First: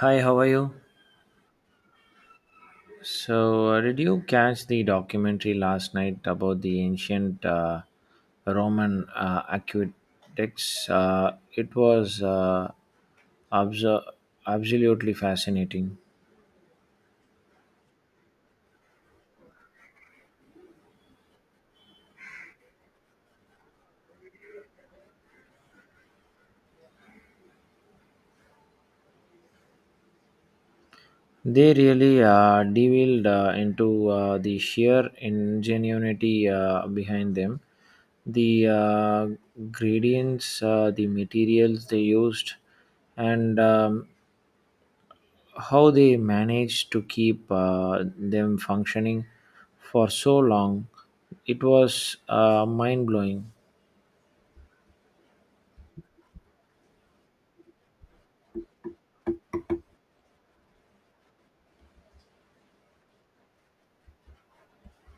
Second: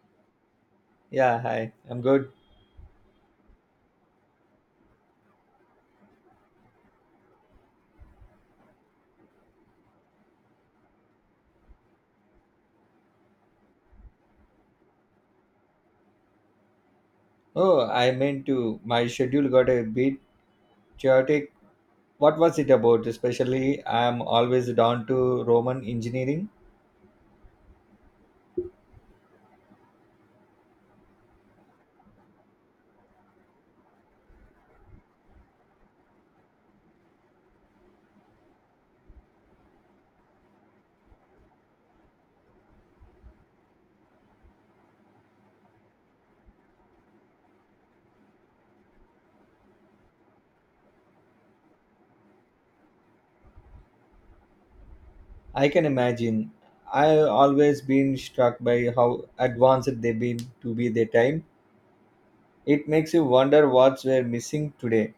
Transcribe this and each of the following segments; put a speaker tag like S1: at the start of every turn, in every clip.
S1: Hi, how are you?
S2: Yeah, hi. I'm good.
S1: So, did you catch the documentary last night about the ancient Roman aqueducts? It was abso- absolutely fascinating.
S2: Oh, I meant to. My schedule got a bit chaotic. What was it about? Especially, I'm always down to Roman engineering.
S1: They really delved into the sheer ingenuity behind them, the gradients, the materials they used, and how they managed to keep them functioning for so long. It was mind blowing.
S2: I can imagine. I've always been struck by how advanced they've been to be their time. It makes you wonder what's we're missing today.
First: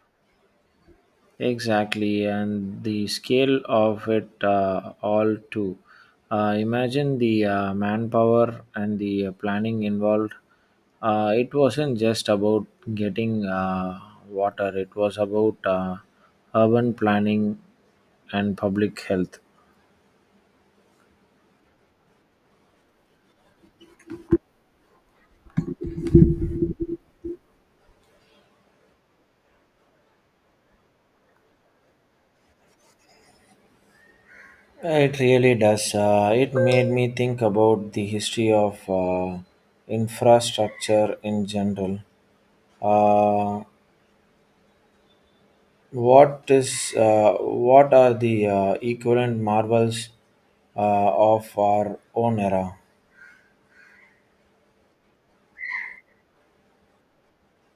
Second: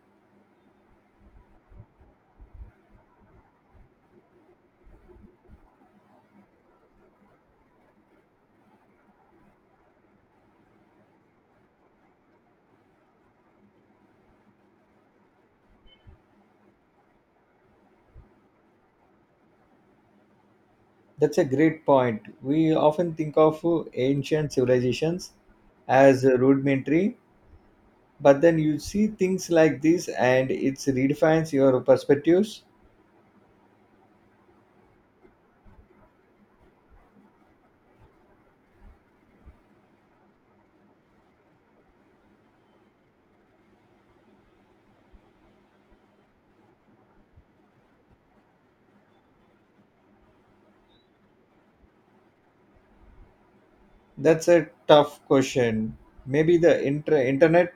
S1: Exactly, and the scale of it all too. Uh, imagine the manpower and the planning involved. It wasn't just about getting water. It was about urban planning and public health.
S2: That's a great point. We often think of ancient civilizations as rudimentary, but then you see things like this and it redefines your perspectives.
S1: It really does. It made me think about the history of infrastructure in general. Uh, what are the equivalent marvels of our own era?
S2: That's a tough question. Maybe the internet,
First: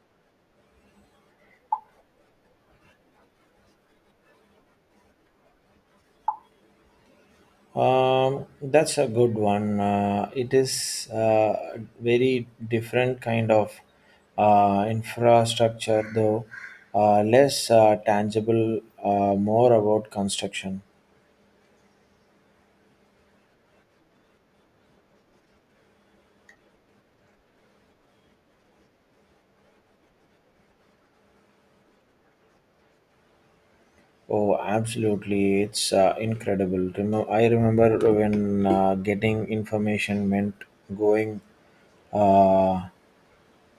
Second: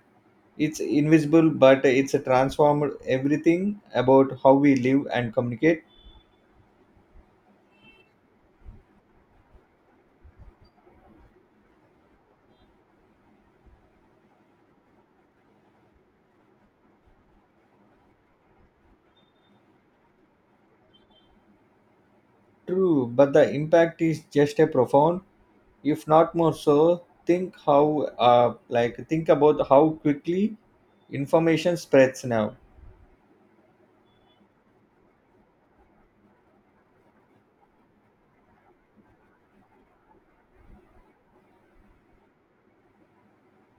S2: it's invisible but it's transformed everything about how we live and communicate.
S1: That's a good one. It is very different kind of infrastructure, though, less tangible, more about construction.
S2: True, but the impact is just a profound, if not more so. Think how like think about how quickly information spreads now.
S1: Oh, absolutely. It's incredible. I remember when getting information meant going uh,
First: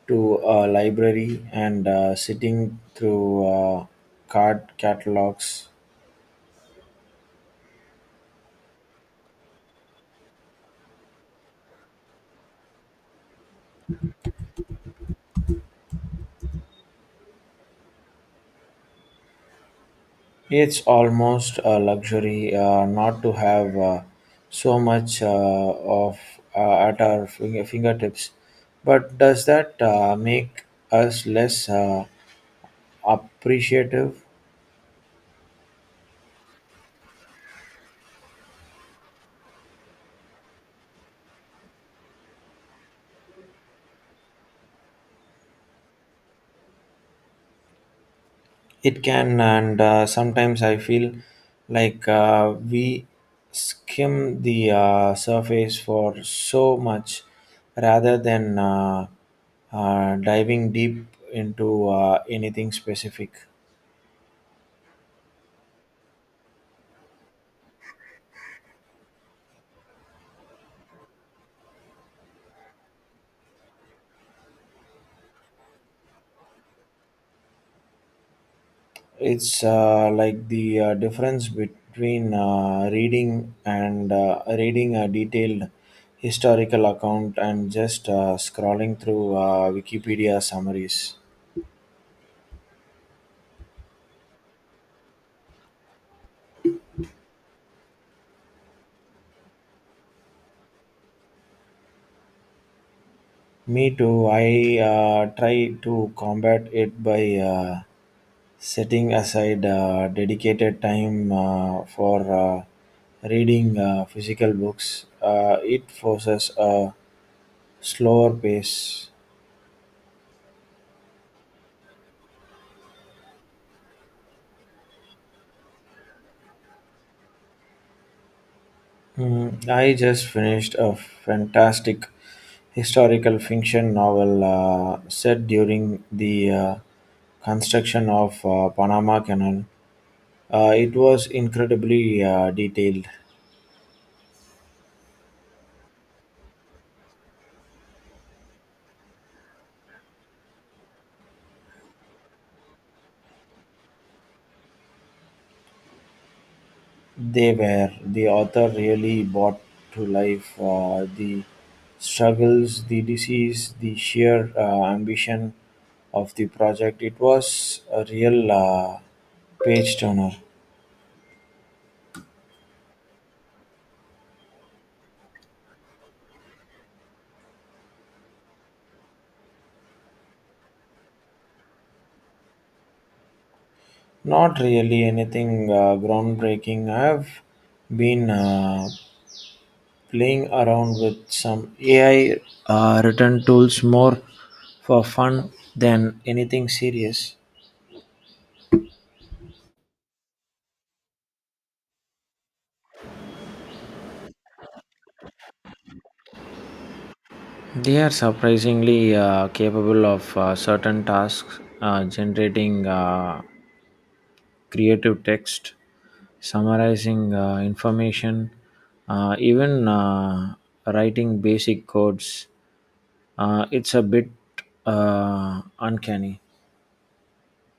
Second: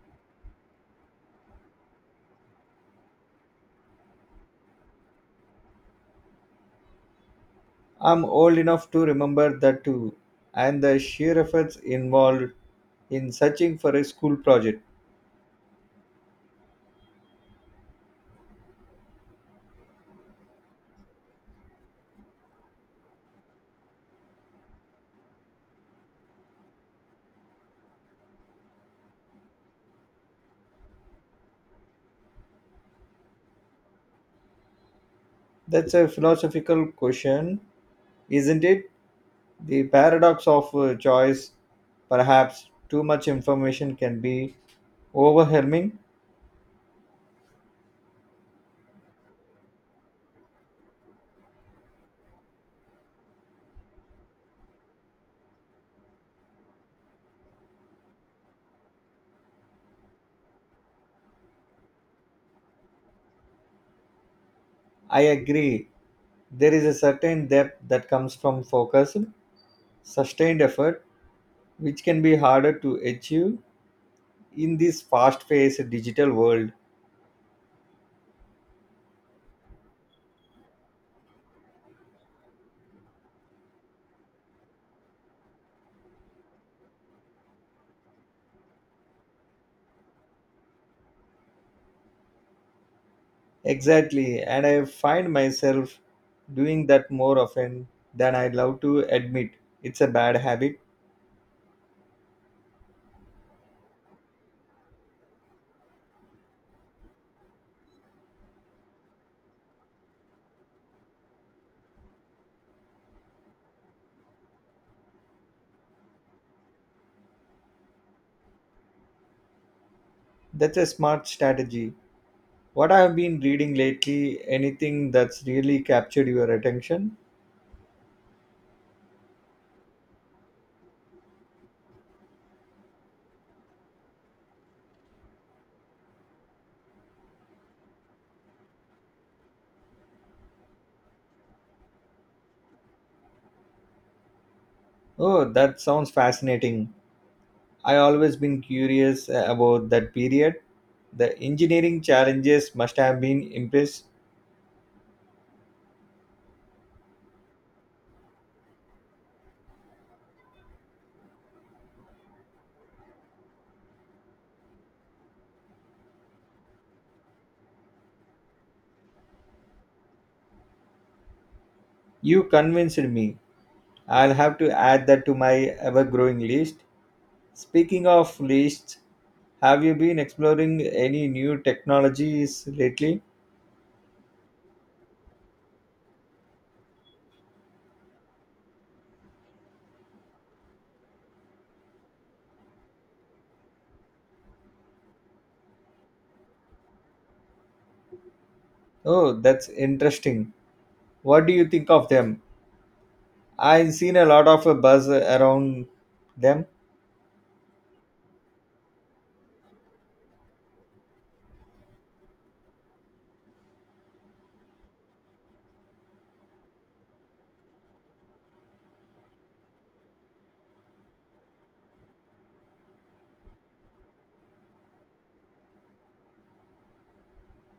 S1: to a library and sitting through card catalogs.
S2: I'm old enough to remember that too, and the sheer efforts involved in searching for a school project.
S1: It's almost a luxury not to have so much of at our fingertips. But does that make us less appreciative?
S2: That's a philosophical question, isn't it? The paradox of choice, perhaps too much information can be overwhelming.
S1: It can, and sometimes I feel like we skim the surface for so much rather than diving deep into anything specific.
S2: I agree. There is a certain depth that comes from focus, sustained effort, which can be harder to achieve in this fast paced digital world.
S1: It's like the difference between reading and reading a detailed historical account and just scrolling through Wikipedia summaries.
S2: Exactly, and I find myself doing that more often than I'd love to admit. It's a bad habit.
S1: Me too. I try to combat it by setting aside dedicated time for reading physical books. It forces a slower pace.
S2: That's a smart strategy. What I have been reading lately, anything that's really captured your attention?
S1: Mm, I just finished a fantastic historical fiction novel set during the construction of Panama Canal. It was incredibly detailed.
S2: Oh, that sounds fascinating. I always been curious about that period. The engineering challenges must have been impressed.
S1: They were. The author really brought to life the struggles, the disease, the sheer ambition of the project. It was a real page turner.
S2: You convinced me. I'll have to add that to my ever-growing list. Speaking of lists, have you been exploring any new technologies lately?
S1: Not really anything groundbreaking. I've been playing around with some AI written tools, more for fun than anything serious.
S2: Oh, that's interesting. What do you think of them? I've seen a lot of buzz around them.
S1: They are surprisingly capable of certain tasks, generating creative text, summarizing information, even writing basic codes. It's a bit uncanny.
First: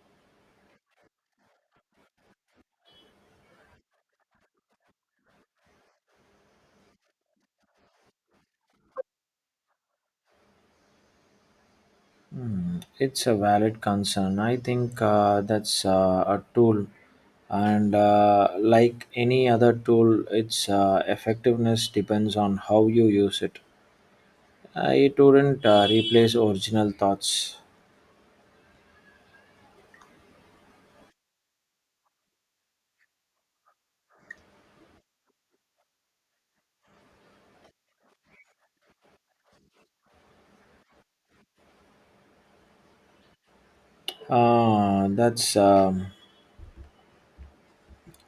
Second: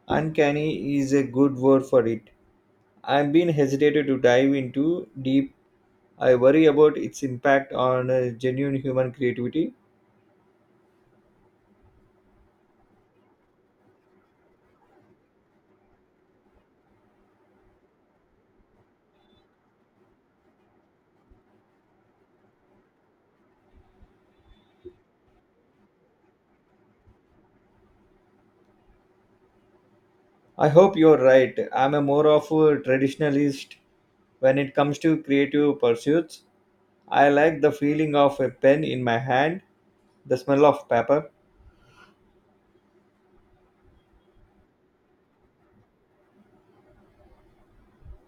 S2: Uncanny is a good word for it. I've been hesitated to dive into deep. I worry about its impact on genuine human creativity.
S1: Mm, it's a valid concern. I think that's a tool, and like any other tool, its effectiveness depends on how you use it. It wouldn't replace original thoughts.
S2: I hope you're right. I'm a more of a traditionalist when it comes to creative pursuits. I like the feeling of a pen in my hand, the smell of paper.
S1: Ah, that's.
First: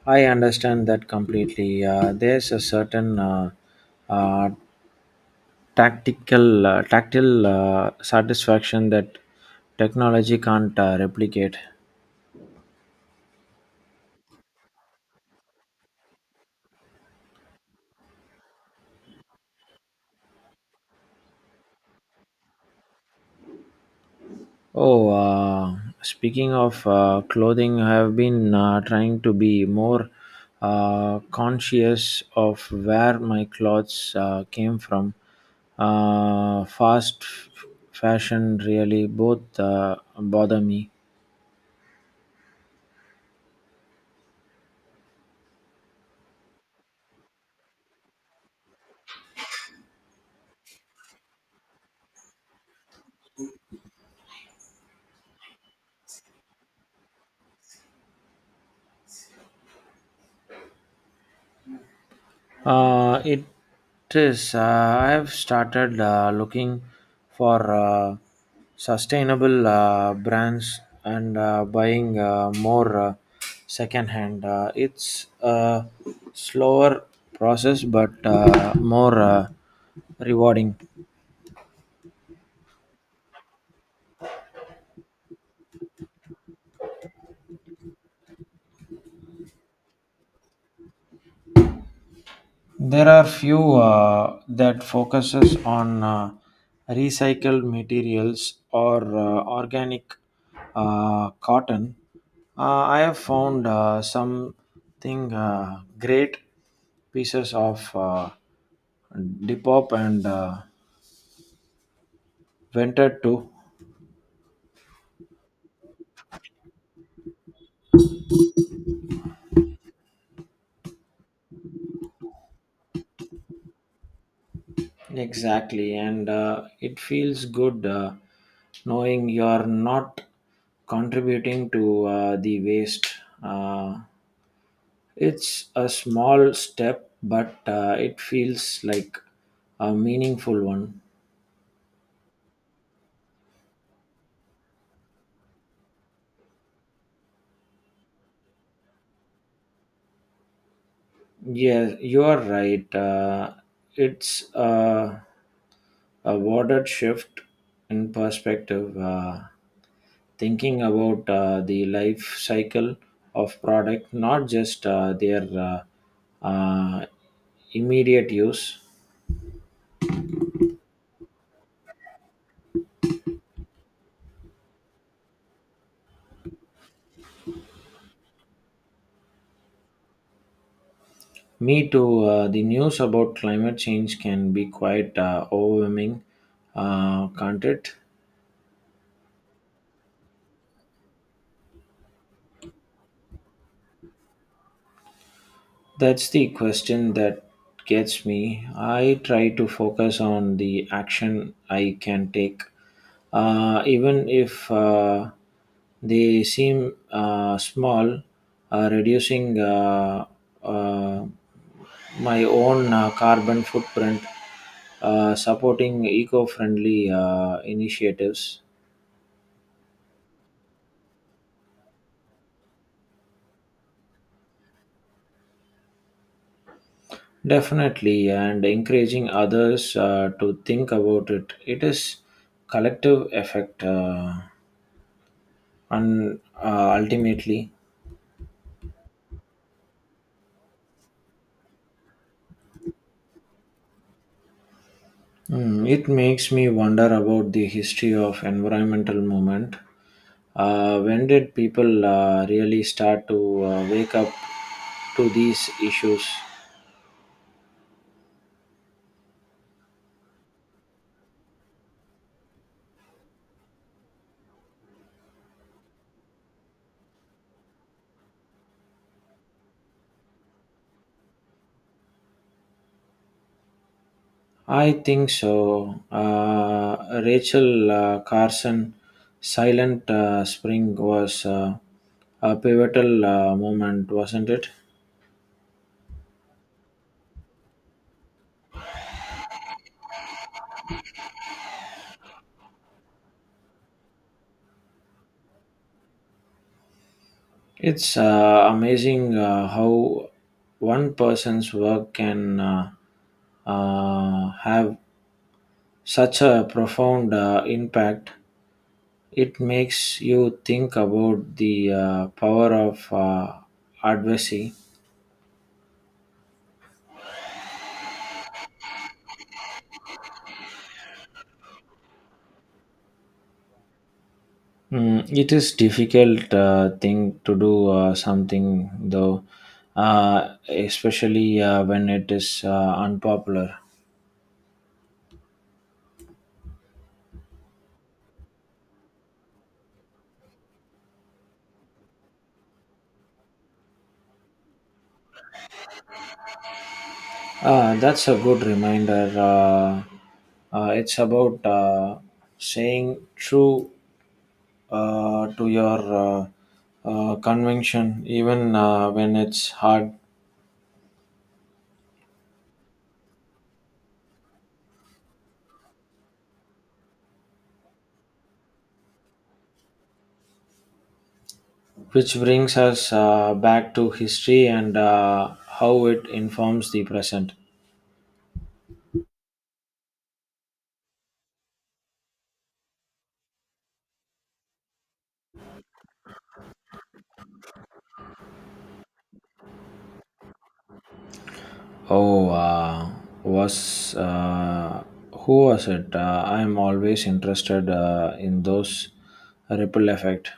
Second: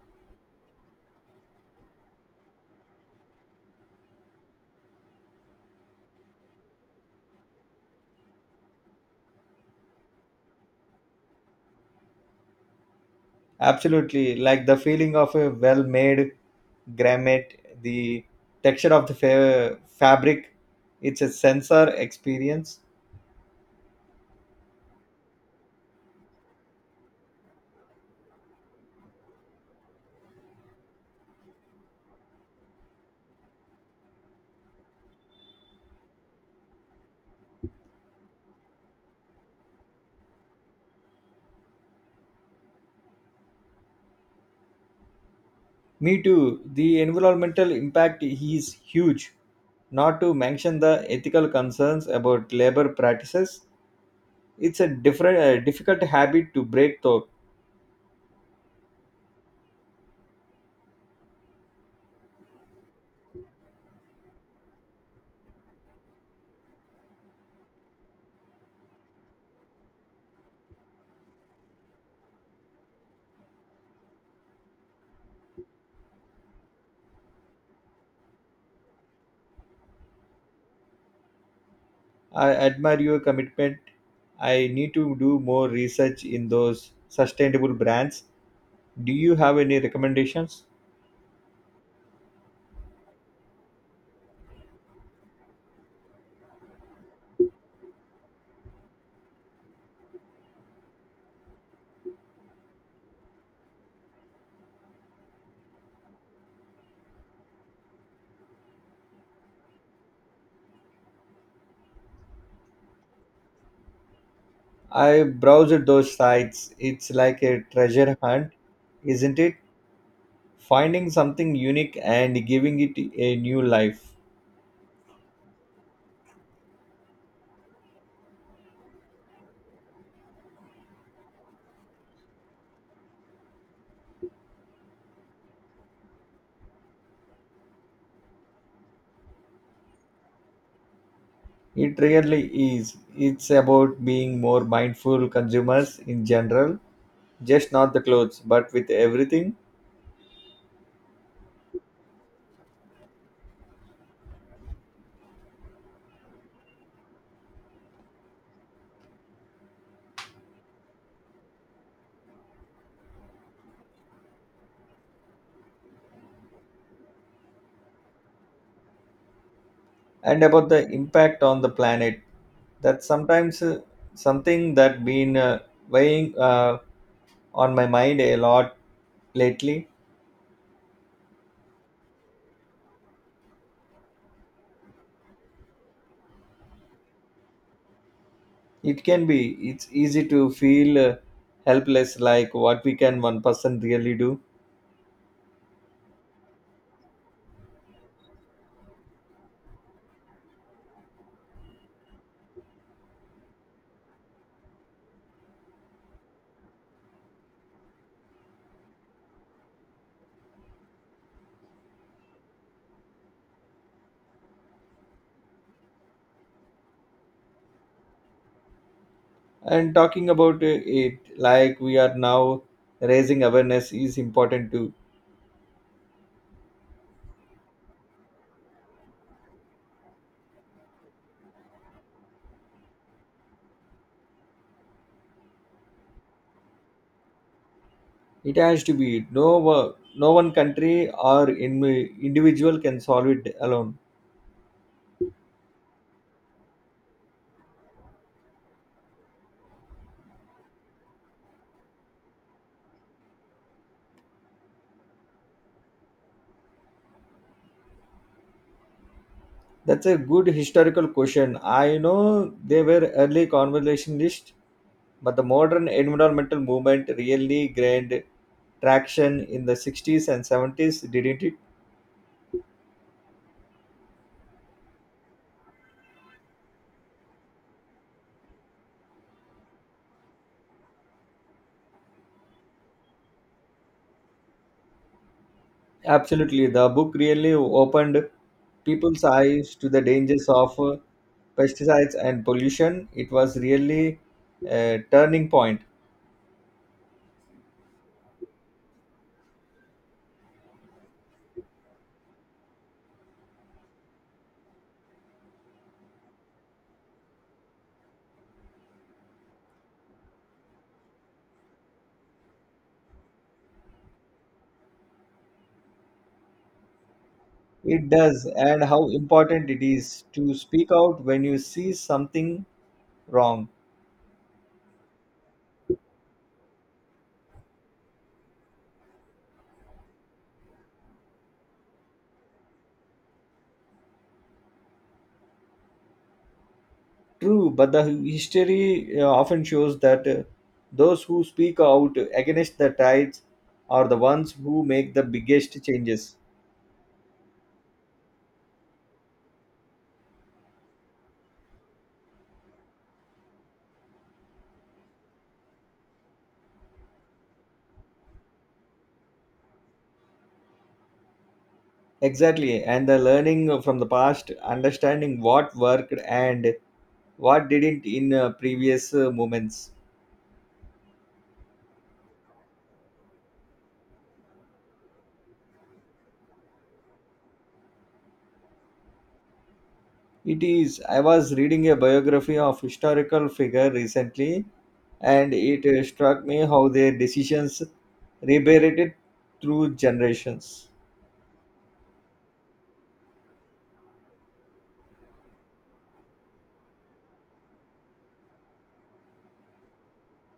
S1: I understand that completely. There's a certain uh, tactile satisfaction that technology can't replicate.
S2: Absolutely, like the feeling of a well made garment, the texture of the fabric. It's a sensor experience.
S1: Oh, speaking of clothing, I have been trying to be more conscious of where my clothes came from. Uh, fast f- fashion really both bother me.
S2: Me too. The environmental impact is huge, not to mention the ethical concerns about labor practices. It's a difficult habit to break, though.
S1: It is. I have started looking for sustainable brands and buying more secondhand. It's a slower process but more rewarding.
S2: I admire your commitment. I need to do more research in those sustainable brands. Do you have any recommendations?
S1: There are few that focuses on recycled materials or organic cotton. Uh, I have found something great pieces of Depop and Vented too.
S2: I browsed those sites. It's like a treasure hunt, isn't it? Finding something unique and giving it a new life.
S1: Exactly, and it feels good knowing you're not contributing to the waste. Uh, It's a small step, but It feels like a meaningful one.
S2: It really is. It's about being more mindful consumers in general, just not the clothes, but with everything,
S1: Yeah, you are right. It's a watered shift in perspective, thinking about the life cycle of product, not just their immediate use.
S2: and about the impact on the planet. That's sometimes something that been weighing on my mind a lot lately.
S1: Me too. The news about climate change can be quite overwhelming, can't it?
S2: It can be. It's easy to feel helpless, like what we can one person really do.
S1: That's the question that gets me. I try to focus on the action I can take, even if they seem small, reducing uh, my own carbon footprint, supporting eco friendly initiatives.
S2: And talking about it, like we are now raising awareness, is important too.
S1: Definitely, and encouraging others to think about it. It is collective effect, and ultimately,
S2: It has to be. No, no one country or in, individual can solve it alone.
S1: mm, it makes me wonder about the history of environmental movement. When did people really start to wake up to these issues?
S2: That's a good historical question. I know they were early conversationalists, but the modern environmental movement really gained traction in the 60s and 70s, didn't it?
S1: I think so. Rachel Carson, Silent Spring was a pivotal moment, wasn't it?
S2: Absolutely. The book really opened people's eyes to the dangers of pesticides and pollution. It was really a turning point.
S1: It's amazing how one person's work can have such a profound impact. It makes you think about the power of advocacy.
S2: It does, and how important it is to speak out when you see something wrong.
S1: Mm, it is difficult thing to do something though, especially when it is unpopular.
S2: True, but the history often shows that those who speak out against the tides are the ones who make the biggest changes.
S1: Ah, that's a good reminder. It's about saying true to your convention, even when it's hard,
S2: Exactly, and the learning from the past, understanding what worked and what didn't in previous moments.
S1: which brings us back to history and how it informs the present.
S2: It is. I was reading a biography of historical figure recently, and it struck me how their decisions reverberated through generations.
S1: Oh, was who was it? I'm always interested in those ripple effect.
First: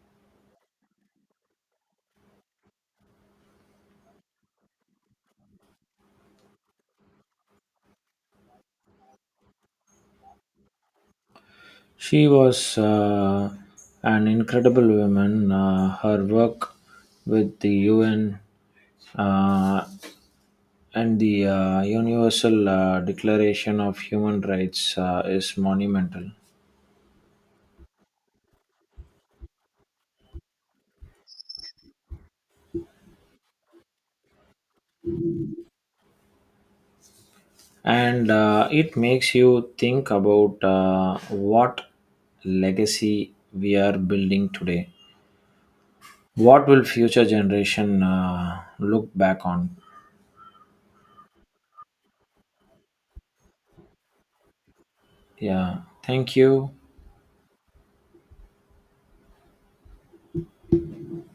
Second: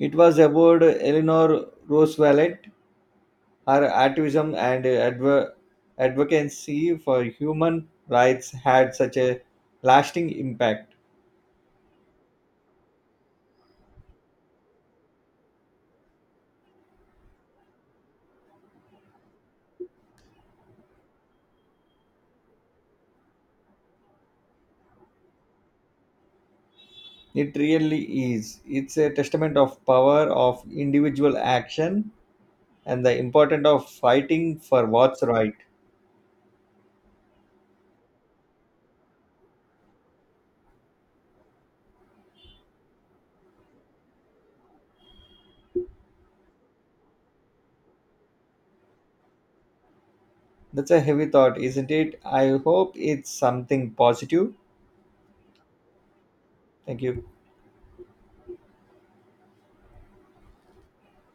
S2: It was about Eleanor Roosevelt, her activism and advocacy for human rights had such a lasting impact.
S1: She was an incredible woman. Her work with the UN uh, and the Universal Declaration of Human Rights is monumental.
S2: It really is. It's a testament of power of individual action and the importance of fighting for what's right.
S1: And it makes you think about what legacy we are building today. What will future generation look back on?
S2: That's a heavy thought, isn't it? I hope it's something positive.
S1: Yeah, thank you.
S2: Thank you.